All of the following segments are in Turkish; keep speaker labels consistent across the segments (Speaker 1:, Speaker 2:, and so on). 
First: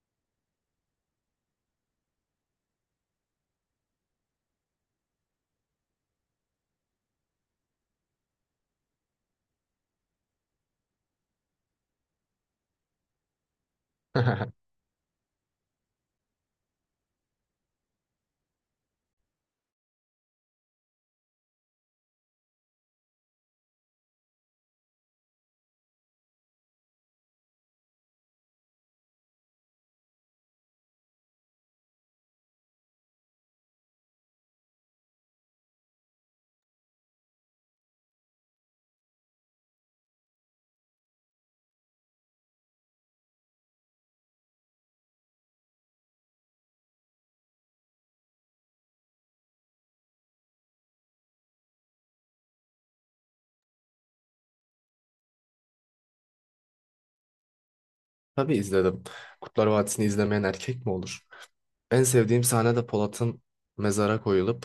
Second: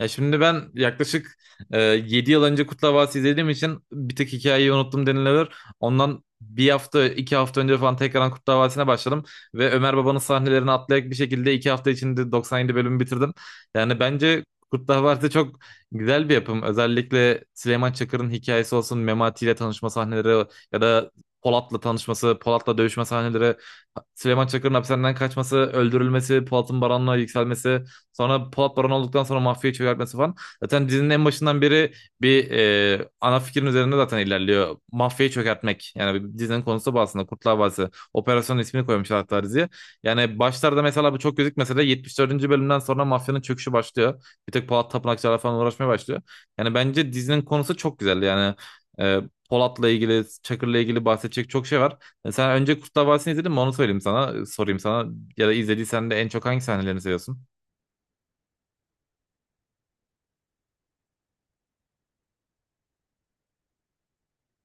Speaker 1: Ya şimdi ben yaklaşık 7 yıl önce Kurtlar Vadisi izlediğim için bir tek hikayeyi unuttum denilebilir. Ondan bir hafta, iki hafta önce falan tekrardan Kurtlar Vadisi'ne başladım. Ve Ömer Baba'nın sahnelerini atlayarak bir şekilde iki hafta içinde 97 bölümü bitirdim. Yani bence Kurtlar Vadisi çok güzel bir yapım. Özellikle Süleyman Çakır'ın hikayesi olsun, Memati ile tanışma sahneleri ya da Polat'la tanışması, Polat'la dövüşme sahneleri, Süleyman Çakır'ın hapishaneden kaçması, öldürülmesi, Polat'ın Baran'la yükselmesi. Sonra Polat Baron olduktan sonra mafyayı çökertmesi falan. Zaten dizinin en başından beri bir ana fikrin üzerinde zaten ilerliyor. Mafyayı çökertmek. Yani dizinin konusu bu aslında. Kurtlar Vadisi. Operasyonun ismini koymuşlar hatta diziye. Yani başlarda mesela bu çok gözükmese de 74. bölümden sonra mafyanın çöküşü başlıyor. Bir tek Polat Tapınakçılarla falan uğraşmaya başlıyor. Yani bence dizinin konusu çok güzel. Yani e, Polat'la ilgili, Çakır'la ilgili bahsedecek çok şey var. Sen önce Kurtlar Vadisi'ni izledin mi? Onu söyleyeyim sana, sorayım sana. Ya da izlediysen de en çok hangi sahnelerini seviyorsun?
Speaker 2: Tabii izledim. Kurtlar Vadisi'ni izlemeyen erkek mi olur? En sevdiğim sahne de Polat'ın mezara koyulup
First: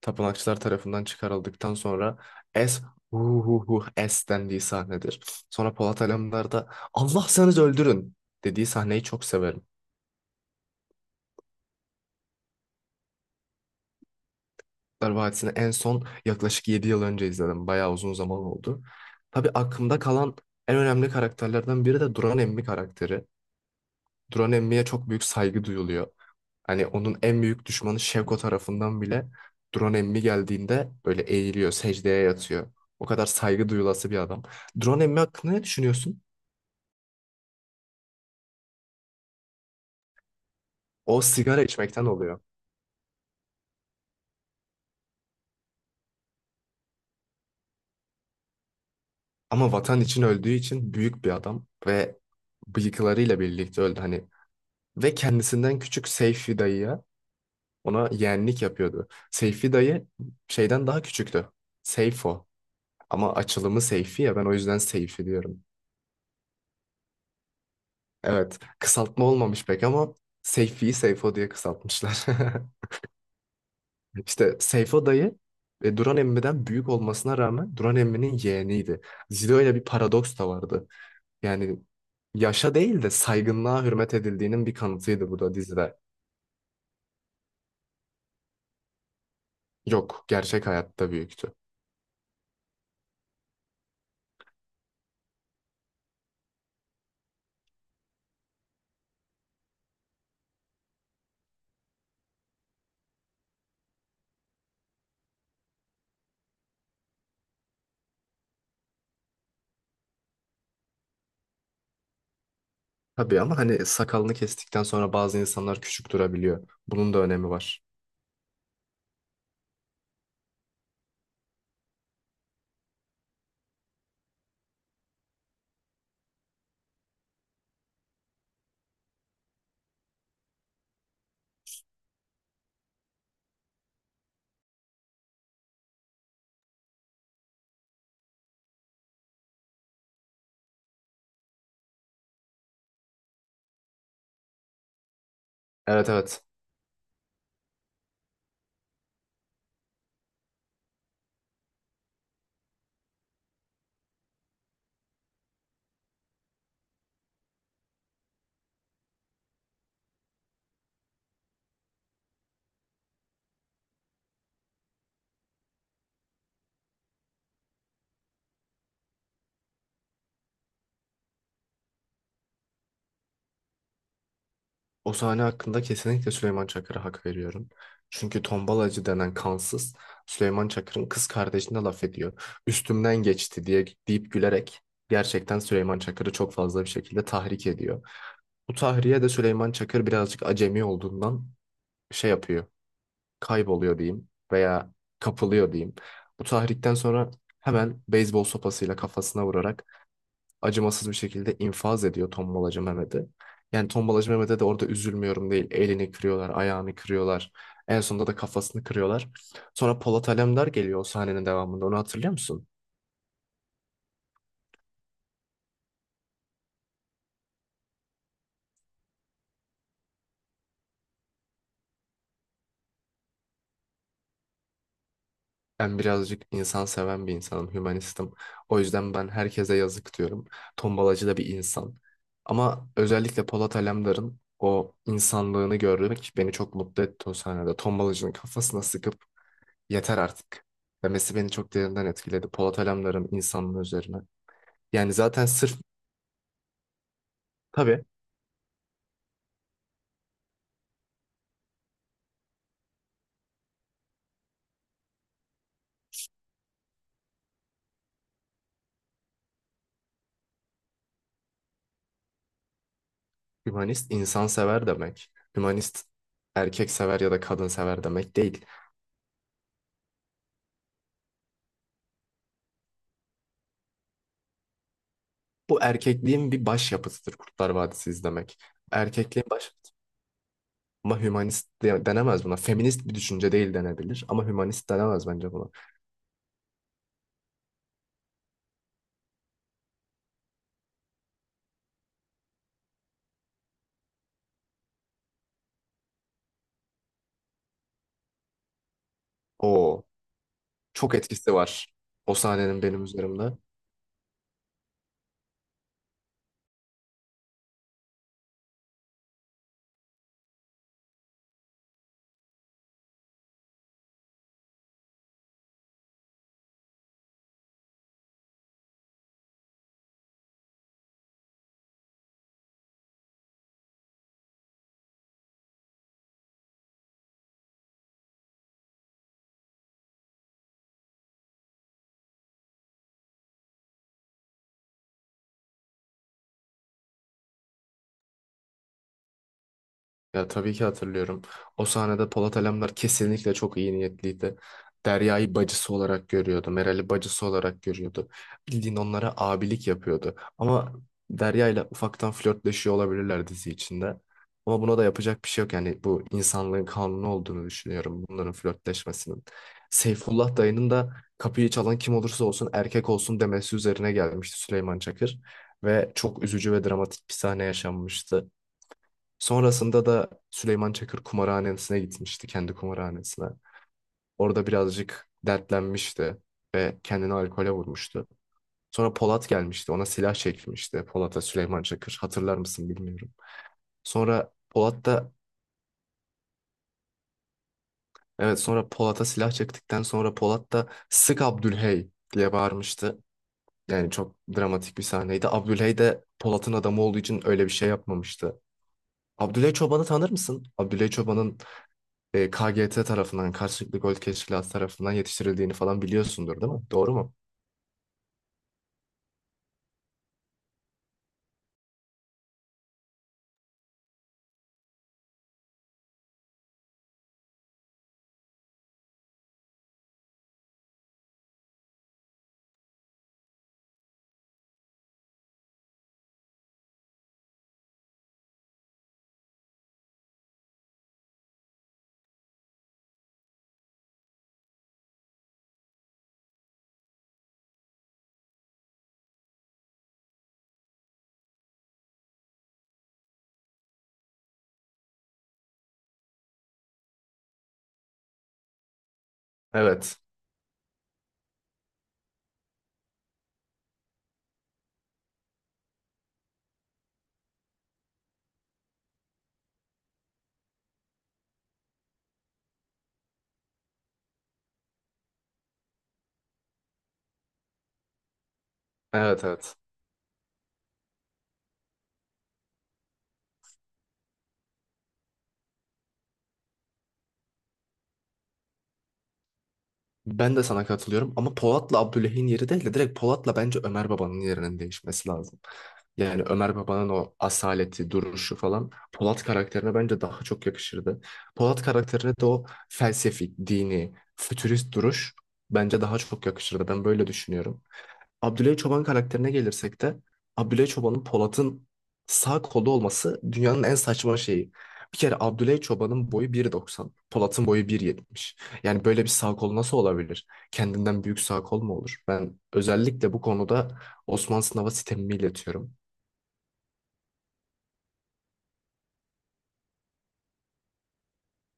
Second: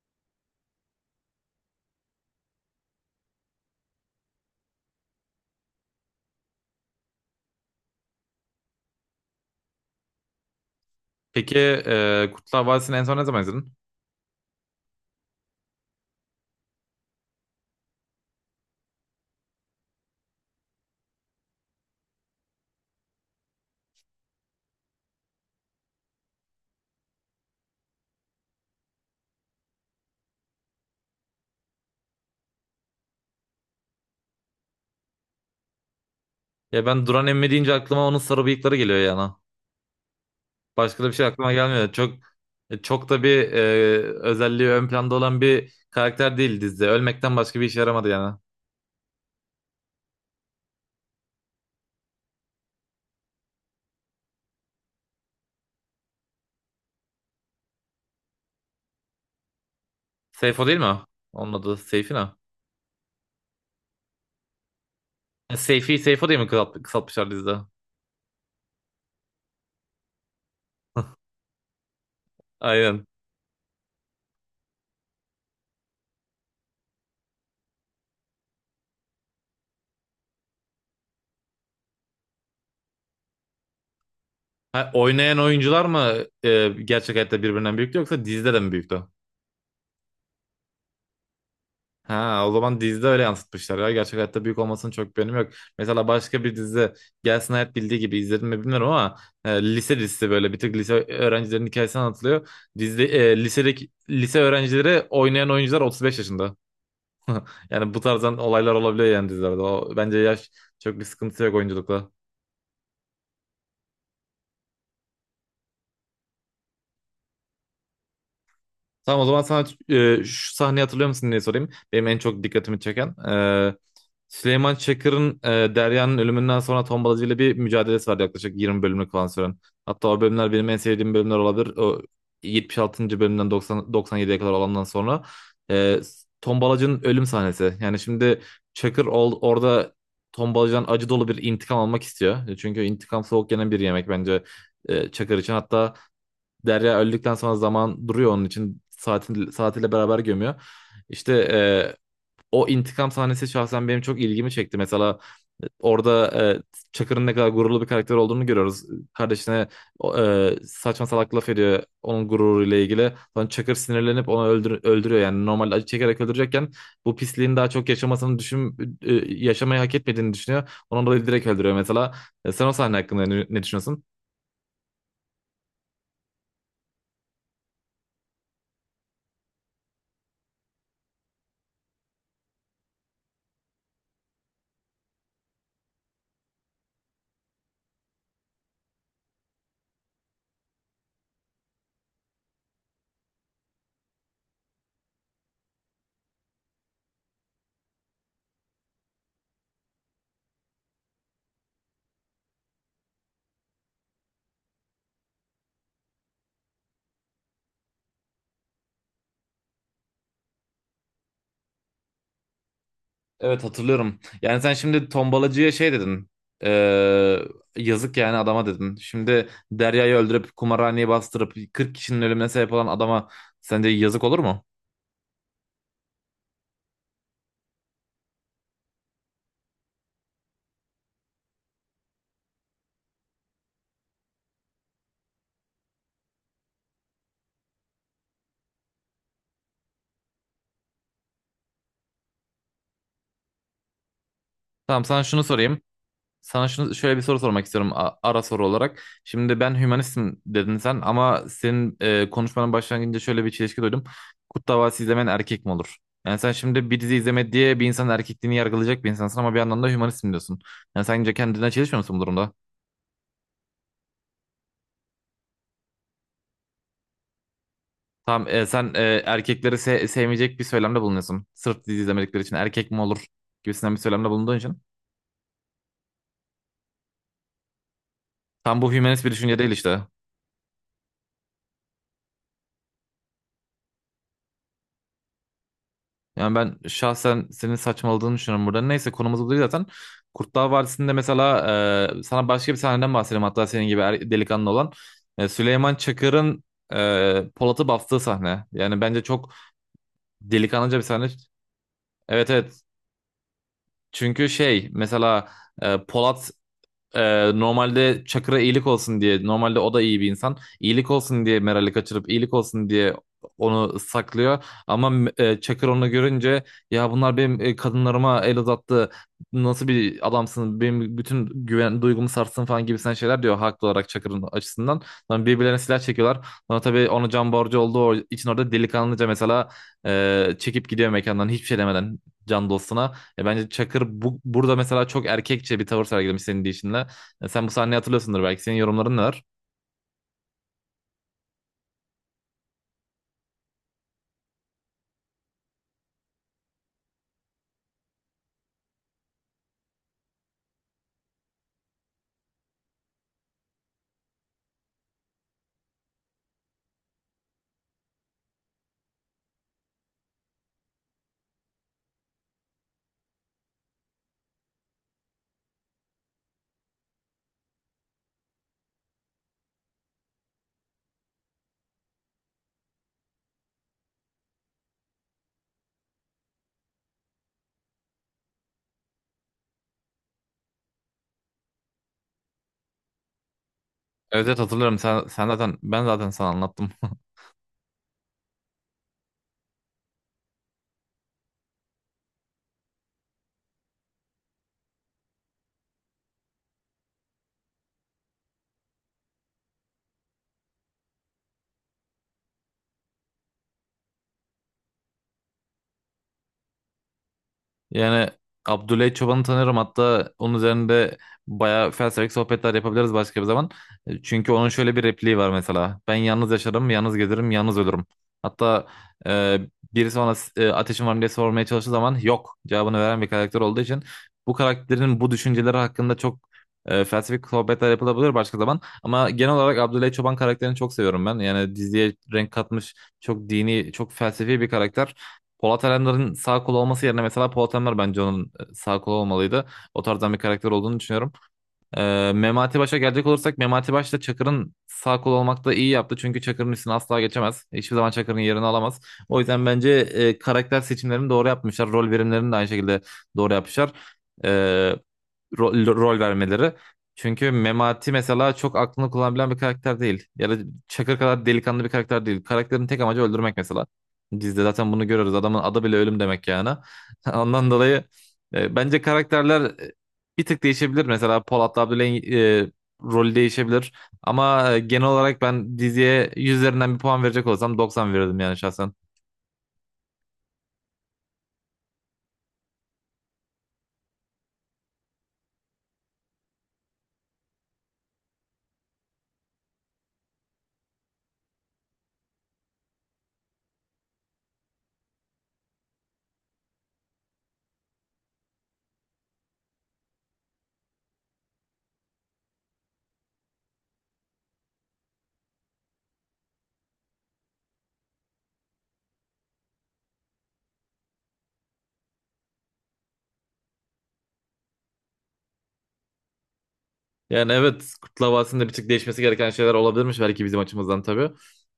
Speaker 2: tapınakçılar tarafından çıkarıldıktan sonra es hu hu hu es dendiği sahnedir. Sonra Polat Alemdar da Allah sanız öldürün dediği sahneyi çok severim.
Speaker 1: Peki Kurtlar Vadisi'ni en son ne zaman izledin?
Speaker 2: Kurtlar Vadisi'ni en son yaklaşık 7 yıl önce izledim. Bayağı uzun zaman oldu. Tabii aklımda kalan en önemli karakterlerden biri de Duran Emmi karakteri. Duran Emmi'ye çok büyük saygı duyuluyor. Hani onun en büyük düşmanı Şevko tarafından bile Duran Emmi geldiğinde böyle eğiliyor, secdeye yatıyor. O kadar saygı duyulası bir adam. Duran Emmi hakkında ne düşünüyorsun?
Speaker 1: Ya ben Duran Emmi deyince aklıma onun sarı bıyıkları geliyor yana. Başka da bir
Speaker 2: O
Speaker 1: şey aklıma
Speaker 2: sigara
Speaker 1: gelmiyor.
Speaker 2: içmekten
Speaker 1: Çok
Speaker 2: oluyor.
Speaker 1: çok da bir özelliği ön planda olan bir karakter değil dizide. Ölmekten başka bir işe yaramadı yani.
Speaker 2: Ama vatan için öldüğü için büyük bir adam ve bıyıklarıyla birlikte öldü hani. Ve kendisinden küçük Seyfi dayıya ona yeğenlik yapıyordu. Seyfi dayı
Speaker 1: Seyfo değil mi
Speaker 2: şeyden daha
Speaker 1: o?
Speaker 2: küçüktü.
Speaker 1: Onun adı Seyfi ne?
Speaker 2: Seyfo. Ama açılımı Seyfi ya, ben o yüzden Seyfi diyorum.
Speaker 1: Seyfi, Seyfo diye mi kısaltmışlar dizide?
Speaker 2: Evet, kısaltma olmamış pek ama Seyfi'yi Seyfo diye kısaltmışlar.
Speaker 1: Aynen.
Speaker 2: İşte Seyfo dayı Duran Emmi'den büyük olmasına rağmen Duran Emmi'nin yeğeniydi. Dizide öyle bir paradoks da vardı. Yani yaşa değil de saygınlığa hürmet edildiğinin bir
Speaker 1: Ha,
Speaker 2: kanıtıydı
Speaker 1: oynayan
Speaker 2: bu da
Speaker 1: oyuncular
Speaker 2: dizide.
Speaker 1: mı gerçek hayatta birbirinden büyüktü yoksa dizide de mi büyüktü?
Speaker 2: Yok, gerçek hayatta büyüktü.
Speaker 1: Ha, o zaman dizide öyle yansıtmışlar ya. Gerçek hayatta büyük olmasının çok bir önemi yok. Mesela başka bir dizi Gelsin Hayat bildiği gibi izledim mi bilmiyorum ama lise dizisi böyle bir tık lise öğrencilerin hikayesi anlatılıyor. Dizide lisedeki lise öğrencileri oynayan oyuncular 35 yaşında. Yani bu tarzdan olaylar olabiliyor yani dizilerde. O, bence yaş çok bir sıkıntı yok oyunculukla.
Speaker 2: Tabii ama hani sakalını kestikten sonra bazı insanlar küçük durabiliyor. Bunun da önemi var.
Speaker 1: Tamam o zaman sana şu sahneyi hatırlıyor musun diye sorayım. Benim en çok dikkatimi çeken. Süleyman Çakır'ın Derya'nın ölümünden sonra Tombalacı ile bir mücadelesi var yaklaşık 20 bölümlük falan süren. Hatta o bölümler benim en sevdiğim bölümler olabilir. O 76. bölümden 90, 97'ye kadar olandan sonra. E, Tombalacı'nın ölüm sahnesi. Yani şimdi Çakır orada Tombalacı'dan acı dolu bir intikam almak istiyor. Çünkü intikam soğuk yenen bir yemek bence Çakır için. Hatta
Speaker 2: Evet, evet.
Speaker 1: Derya öldükten sonra zaman duruyor onun için. Saatiyle beraber gömüyor. İşte o intikam sahnesi şahsen benim çok ilgimi çekti. Mesela orada Çakır'ın ne kadar gururlu bir karakter olduğunu görüyoruz. Kardeşine saçma salak laf ediyor onun gururuyla ilgili. Sonra Çakır sinirlenip onu öldürüyor. Yani normal acı çekerek öldürecekken bu pisliğin daha çok yaşamasını yaşamayı hak etmediğini düşünüyor. Ondan dolayı direkt öldürüyor mesela. Sen o sahne hakkında ne düşünüyorsun?
Speaker 2: O sahne hakkında kesinlikle Süleyman Çakır'a hak veriyorum. Çünkü tombalacı denen kansız Süleyman Çakır'ın kız kardeşine laf ediyor. Üstümden geçti diye deyip gülerek gerçekten Süleyman Çakır'ı çok fazla bir şekilde tahrik ediyor. Bu tahriye de Süleyman Çakır birazcık acemi olduğundan şey yapıyor. Kayboluyor diyeyim veya kapılıyor diyeyim. Bu tahrikten sonra hemen beyzbol sopasıyla kafasına vurarak acımasız bir şekilde infaz ediyor tombalacı Mehmet'i. Yani tombalacı Mehmet'e de orada üzülmüyorum değil. Elini kırıyorlar, ayağını kırıyorlar. En sonunda da kafasını kırıyorlar. Sonra Polat Alemdar geliyor o sahnenin devamında. Onu hatırlıyor musun?
Speaker 1: Evet, hatırlıyorum. Yani sen şimdi tombalacıya şey dedin. Ee, yazık yani adama dedin. Şimdi Derya'yı öldürüp kumarhaneyi bastırıp 40 kişinin ölümüne sebep olan adama sence yazık olur mu?
Speaker 2: Ben birazcık insan seven bir insanım, hümanistim. O yüzden ben herkese yazık diyorum. Tombalacı da bir insan. Ama özellikle Polat Alemdar'ın o insanlığını görmek beni çok mutlu etti o sahnede. Tombalacının kafasına sıkıp yeter artık demesi beni çok derinden etkiledi. Polat Alemdar'ın insanlığı üzerine.
Speaker 1: Tamam
Speaker 2: Yani
Speaker 1: sana şunu
Speaker 2: zaten sırf,
Speaker 1: sorayım. Sana şunu şöyle bir soru sormak istiyorum
Speaker 2: tabii,
Speaker 1: ara soru olarak. Şimdi ben hümanistim dedin sen ama senin konuşmanın başlangıcında şöyle bir çelişki duydum. Kurt Davası izlemen erkek mi olur? Yani sen şimdi bir dizi izleme diye bir insanın erkekliğini yargılayacak bir insansın ama bir yandan da hümanistim diyorsun. Yani sence kendine çelişmiyor musun bu durumda?
Speaker 2: hümanist insansever demek. Hümanist erkek sever ya da kadın sever demek
Speaker 1: Tamam
Speaker 2: değil.
Speaker 1: sen erkekleri sevmeyecek bir söylemde bulunuyorsun. Sırf dizi izlemedikleri için erkek mi olur gibisinden bir söylemde bulunduğun için.
Speaker 2: Bu erkekliğin bir başyapıtıdır Kurtlar Vadisi izlemek.
Speaker 1: Tam bu hümanist bir
Speaker 2: Erkekliğin
Speaker 1: düşünce değil
Speaker 2: başyapıtı.
Speaker 1: işte.
Speaker 2: Ama hümanist denemez buna. Feminist bir düşünce değil denebilir ama hümanist denemez bence buna.
Speaker 1: Yani ben şahsen senin saçmaladığını düşünüyorum burada. Neyse konumuz bu değil zaten. Kurtlar Vadisi'nde mesela sana başka bir sahneden bahsedeyim hatta senin gibi delikanlı olan. Süleyman Çakır'ın Polat'ı bastığı sahne. Yani bence çok
Speaker 2: O,
Speaker 1: delikanlıca bir
Speaker 2: çok
Speaker 1: sahne.
Speaker 2: etkisi var o
Speaker 1: Evet,
Speaker 2: sahnenin
Speaker 1: evet.
Speaker 2: benim üzerimde.
Speaker 1: Çünkü şey mesela Polat normalde Çakır'a iyilik olsun diye, normalde o da iyi bir insan, iyilik olsun diye Meral'i kaçırıp iyilik olsun diye onu saklıyor ama Çakır onu görünce ya bunlar benim kadınlarıma el uzattı, nasıl bir adamsın, benim bütün güven duygumu sarstın falan gibisinden şeyler diyor haklı olarak Çakır'ın açısından. Sonra birbirlerine silah çekiyorlar, sonra tabii ona can borcu olduğu için orada delikanlıca mesela çekip gidiyor mekandan hiçbir şey demeden can dostuna. Bence Çakır burada mesela çok erkekçe bir tavır sergilemiş senin deyişinle. Sen bu sahneyi hatırlıyorsundur belki. Senin yorumların ne var?
Speaker 2: Ya tabii ki hatırlıyorum. O sahnede Polat Alemdar kesinlikle çok iyi niyetliydi. Derya'yı bacısı olarak görüyordu. Meral'i bacısı olarak görüyordu. Bildiğin onlara abilik yapıyordu. Ama Derya ile ufaktan flörtleşiyor olabilirler dizi içinde. Ama buna da yapacak bir şey yok. Yani bu insanlığın kanunu olduğunu düşünüyorum bunların flörtleşmesinin. Seyfullah dayının da kapıyı çalan kim olursa olsun erkek olsun demesi üzerine gelmişti Süleyman Çakır. Ve çok üzücü ve dramatik bir sahne yaşanmıştı. Sonrasında da Süleyman Çakır kumarhanesine gitmişti, kendi kumarhanesine. Orada birazcık dertlenmişti ve kendini alkole vurmuştu. Sonra Polat gelmişti, ona silah çekmişti. Polat'a Süleyman Çakır, hatırlar mısın bilmiyorum.
Speaker 1: Evet,
Speaker 2: Sonra
Speaker 1: evet, hatırlıyorum.
Speaker 2: Polat
Speaker 1: Sen,
Speaker 2: da,
Speaker 1: sen zaten ben zaten sana anlattım.
Speaker 2: evet, sonra Polat'a silah çektikten sonra Polat da sık Abdülhey diye bağırmıştı. Yani çok dramatik bir sahneydi. Abdülhey de Polat'ın adamı olduğu için öyle bir şey yapmamıştı. Abdülhey Çoban'ı tanır mısın? Abdülhey Çoban'ın KGT tarafından, karşılıklı gol teşkilatı tarafından yetiştirildiğini falan biliyorsundur değil mi? Doğru mu?
Speaker 1: Yani Abdüley Çoban'ı tanıyorum. Hatta onun üzerinde bayağı felsefik sohbetler yapabiliriz başka bir zaman. Çünkü onun şöyle bir repliği var mesela. Ben yalnız yaşarım, yalnız gezerim, yalnız ölürüm. Hatta e, birisi bana ateşin var mı diye sormaya çalıştığı zaman yok cevabını veren bir karakter olduğu için bu karakterin bu düşünceleri hakkında çok felsefik sohbetler yapılabilir başka zaman. Ama genel olarak Abdüley Çoban karakterini çok seviyorum ben. Yani diziye renk katmış çok dini, çok felsefi bir karakter. Polat Alemdar'ın sağ kolu olması yerine mesela Polat Alemdar bence onun sağ kolu olmalıydı. O tarzdan bir karakter olduğunu düşünüyorum. Memati Baş'a gelecek olursak Memati Baş da Çakır'ın sağ kolu olmakta iyi yaptı. Çünkü Çakır'ın üstüne asla geçemez. Hiçbir zaman Çakır'ın yerini alamaz. O yüzden bence
Speaker 2: Evet.
Speaker 1: karakter seçimlerini doğru yapmışlar. Rol verimlerini de aynı şekilde doğru yapmışlar. E, rol vermeleri. Çünkü Memati mesela çok aklını kullanabilen bir karakter değil. Ya da Çakır kadar delikanlı bir karakter değil. Karakterin tek amacı öldürmek mesela. Dizide zaten bunu görüyoruz. Adamın adı bile ölüm demek yani. Ondan dolayı bence
Speaker 2: Evet,
Speaker 1: karakterler
Speaker 2: evet.
Speaker 1: bir tık değişebilir. Mesela Polat Abdüley'in rolü değişebilir. Ama genel olarak ben diziye 100 üzerinden bir puan verecek olsam 90 verirdim yani şahsen.
Speaker 2: Ben de sana katılıyorum ama Polat'la Abdüley'in yeri değil de direkt Polat'la bence Ömer Baba'nın yerinin değişmesi lazım. Yani Ömer Baba'nın o asaleti, duruşu falan Polat karakterine bence daha çok yakışırdı. Polat karakterine de o felsefik, dini, fütürist duruş bence daha çok yakışırdı. Ben böyle düşünüyorum. Abdülay Çoban karakterine gelirsek de Abdülay Çoban'ın Polat'ın sağ kolu olması dünyanın en saçma şeyi. Bir kere Abdülay Çoban'ın boyu 1.90, Polat'ın boyu 1.70. Yani böyle bir sağ kol nasıl olabilir? Kendinden büyük sağ kol mu olur? Ben özellikle bu konuda Osman Sınav'a sitemimi iletiyorum.
Speaker 1: Yani evet, Kurtlar Vadisi'nde bir tık değişmesi gereken şeyler olabilirmiş belki bizim açımızdan tabii.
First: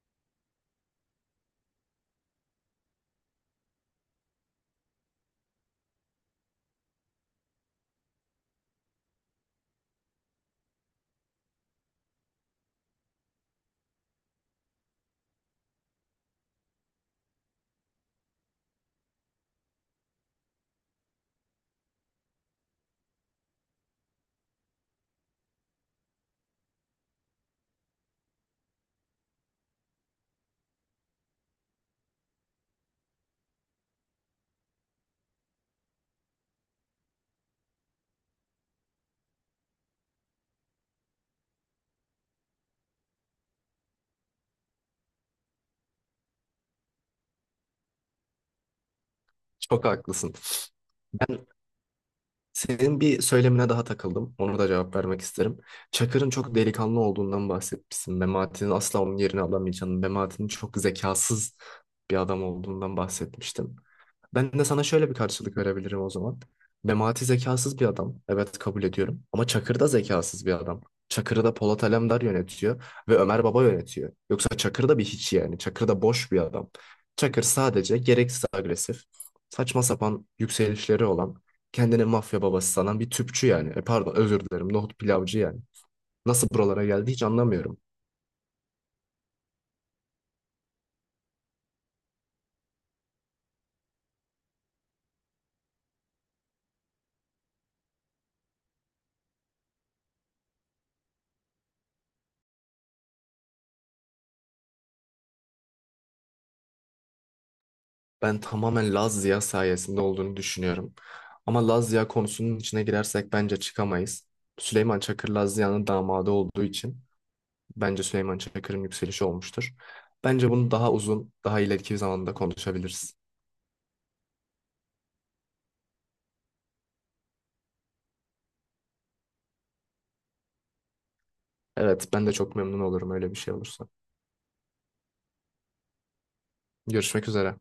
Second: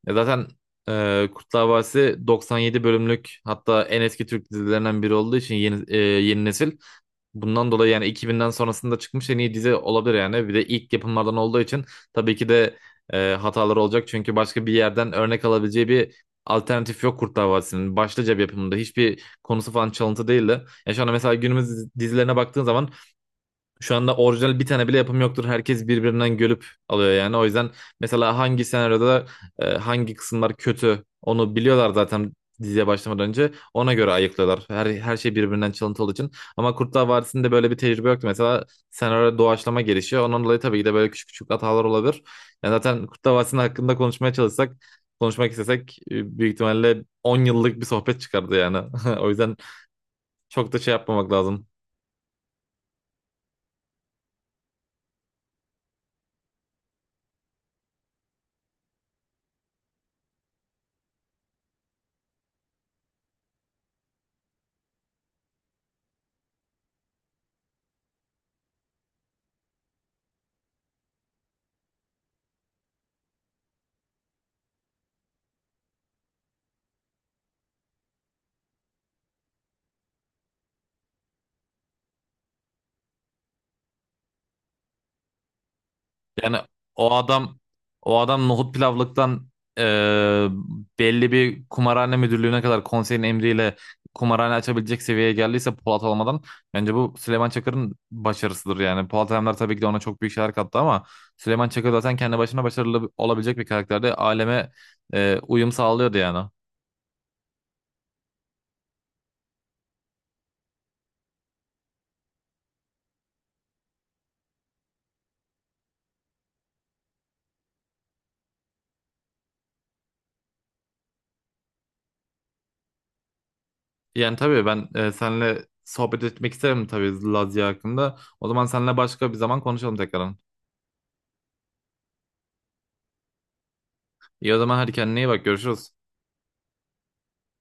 Speaker 1: Zaten Kurtlar Vadisi 97 bölümlük hatta en eski Türk dizilerinden biri olduğu için yeni nesil. Bundan dolayı yani 2000'den sonrasında çıkmış en iyi dizi olabilir yani. Bir de ilk yapımlardan olduğu için tabii ki de hataları olacak. Çünkü başka bir yerden örnek alabileceği bir alternatif yok Kurtlar Vadisi'nin. Başlıca bir yapımında hiçbir konusu falan çalıntı değildi. Ya şu anda mesela günümüz dizilerine baktığın zaman şu anda orijinal bir tane bile yapım yoktur. Herkes birbirinden görüp alıyor yani. O yüzden mesela hangi senaryoda hangi kısımlar kötü onu biliyorlar zaten diziye başlamadan önce. Ona göre ayıklıyorlar. Her şey birbirinden çalıntı olduğu için. Ama Kurtlar Vadisi'nde böyle bir tecrübe yoktu. Mesela senaryo doğaçlama gelişiyor. Ondan dolayı tabii ki de böyle küçük küçük hatalar olabilir. Yani zaten Kurtlar Vadisi'nin hakkında konuşmaya çalışsak, konuşmak istesek büyük ihtimalle 10 yıllık bir sohbet çıkardı yani. O yüzden
Speaker 2: Çok haklısın.
Speaker 1: çok da şey yapmamak lazım.
Speaker 2: Senin bir söylemine daha takıldım. Onu da cevap vermek isterim. Çakır'ın çok delikanlı olduğundan bahsetmişsin. Memati'nin asla onun yerini alamayacağını, Memati'nin çok zekasız bir adam olduğundan bahsetmiştim. Ben de sana şöyle bir karşılık verebilirim o zaman. Memati zekasız bir adam. Evet, kabul ediyorum. Ama Çakır da zekasız bir adam. Çakır'ı da Polat Alemdar yönetiyor ve Ömer Baba yönetiyor. Yoksa Çakır da bir hiç yani. Çakır da boş bir adam. Çakır sadece gereksiz agresif, saçma sapan yükselişleri olan kendine mafya babası sanan bir tüpçü yani. Pardon, özür dilerim, nohut pilavcı yani. Nasıl
Speaker 1: Yani
Speaker 2: buralara geldi
Speaker 1: o
Speaker 2: hiç
Speaker 1: adam
Speaker 2: anlamıyorum.
Speaker 1: o adam nohut pilavlıktan e, belli bir kumarhane müdürlüğüne kadar konseyin emriyle kumarhane açabilecek seviyeye geldiyse Polat olmadan bence bu Süleyman Çakır'ın başarısıdır yani. Polat Alemdar tabii ki de ona çok büyük şeyler kattı ama Süleyman Çakır zaten kendi başına başarılı olabilecek bir karakterdi, aleme uyum sağlıyordu yani.
Speaker 2: Ben tamamen Laz Ziya sayesinde olduğunu düşünüyorum. Ama Laz Ziya konusunun içine girersek bence çıkamayız. Süleyman Çakır Laz Ziya'nın damadı olduğu için bence Süleyman Çakır'ın yükselişi olmuştur. Bence bunu daha uzun, daha ileriki bir zamanda konuşabiliriz.
Speaker 1: Yani tabii ben seninle sohbet etmek isterim tabii Lazia hakkında. O zaman seninle başka bir zaman konuşalım tekrardan.
Speaker 2: Evet, ben de çok memnun olurum öyle bir şey olursa.
Speaker 1: İyi o zaman, hadi kendine iyi bak, görüşürüz.
Speaker 2: Görüşmek üzere.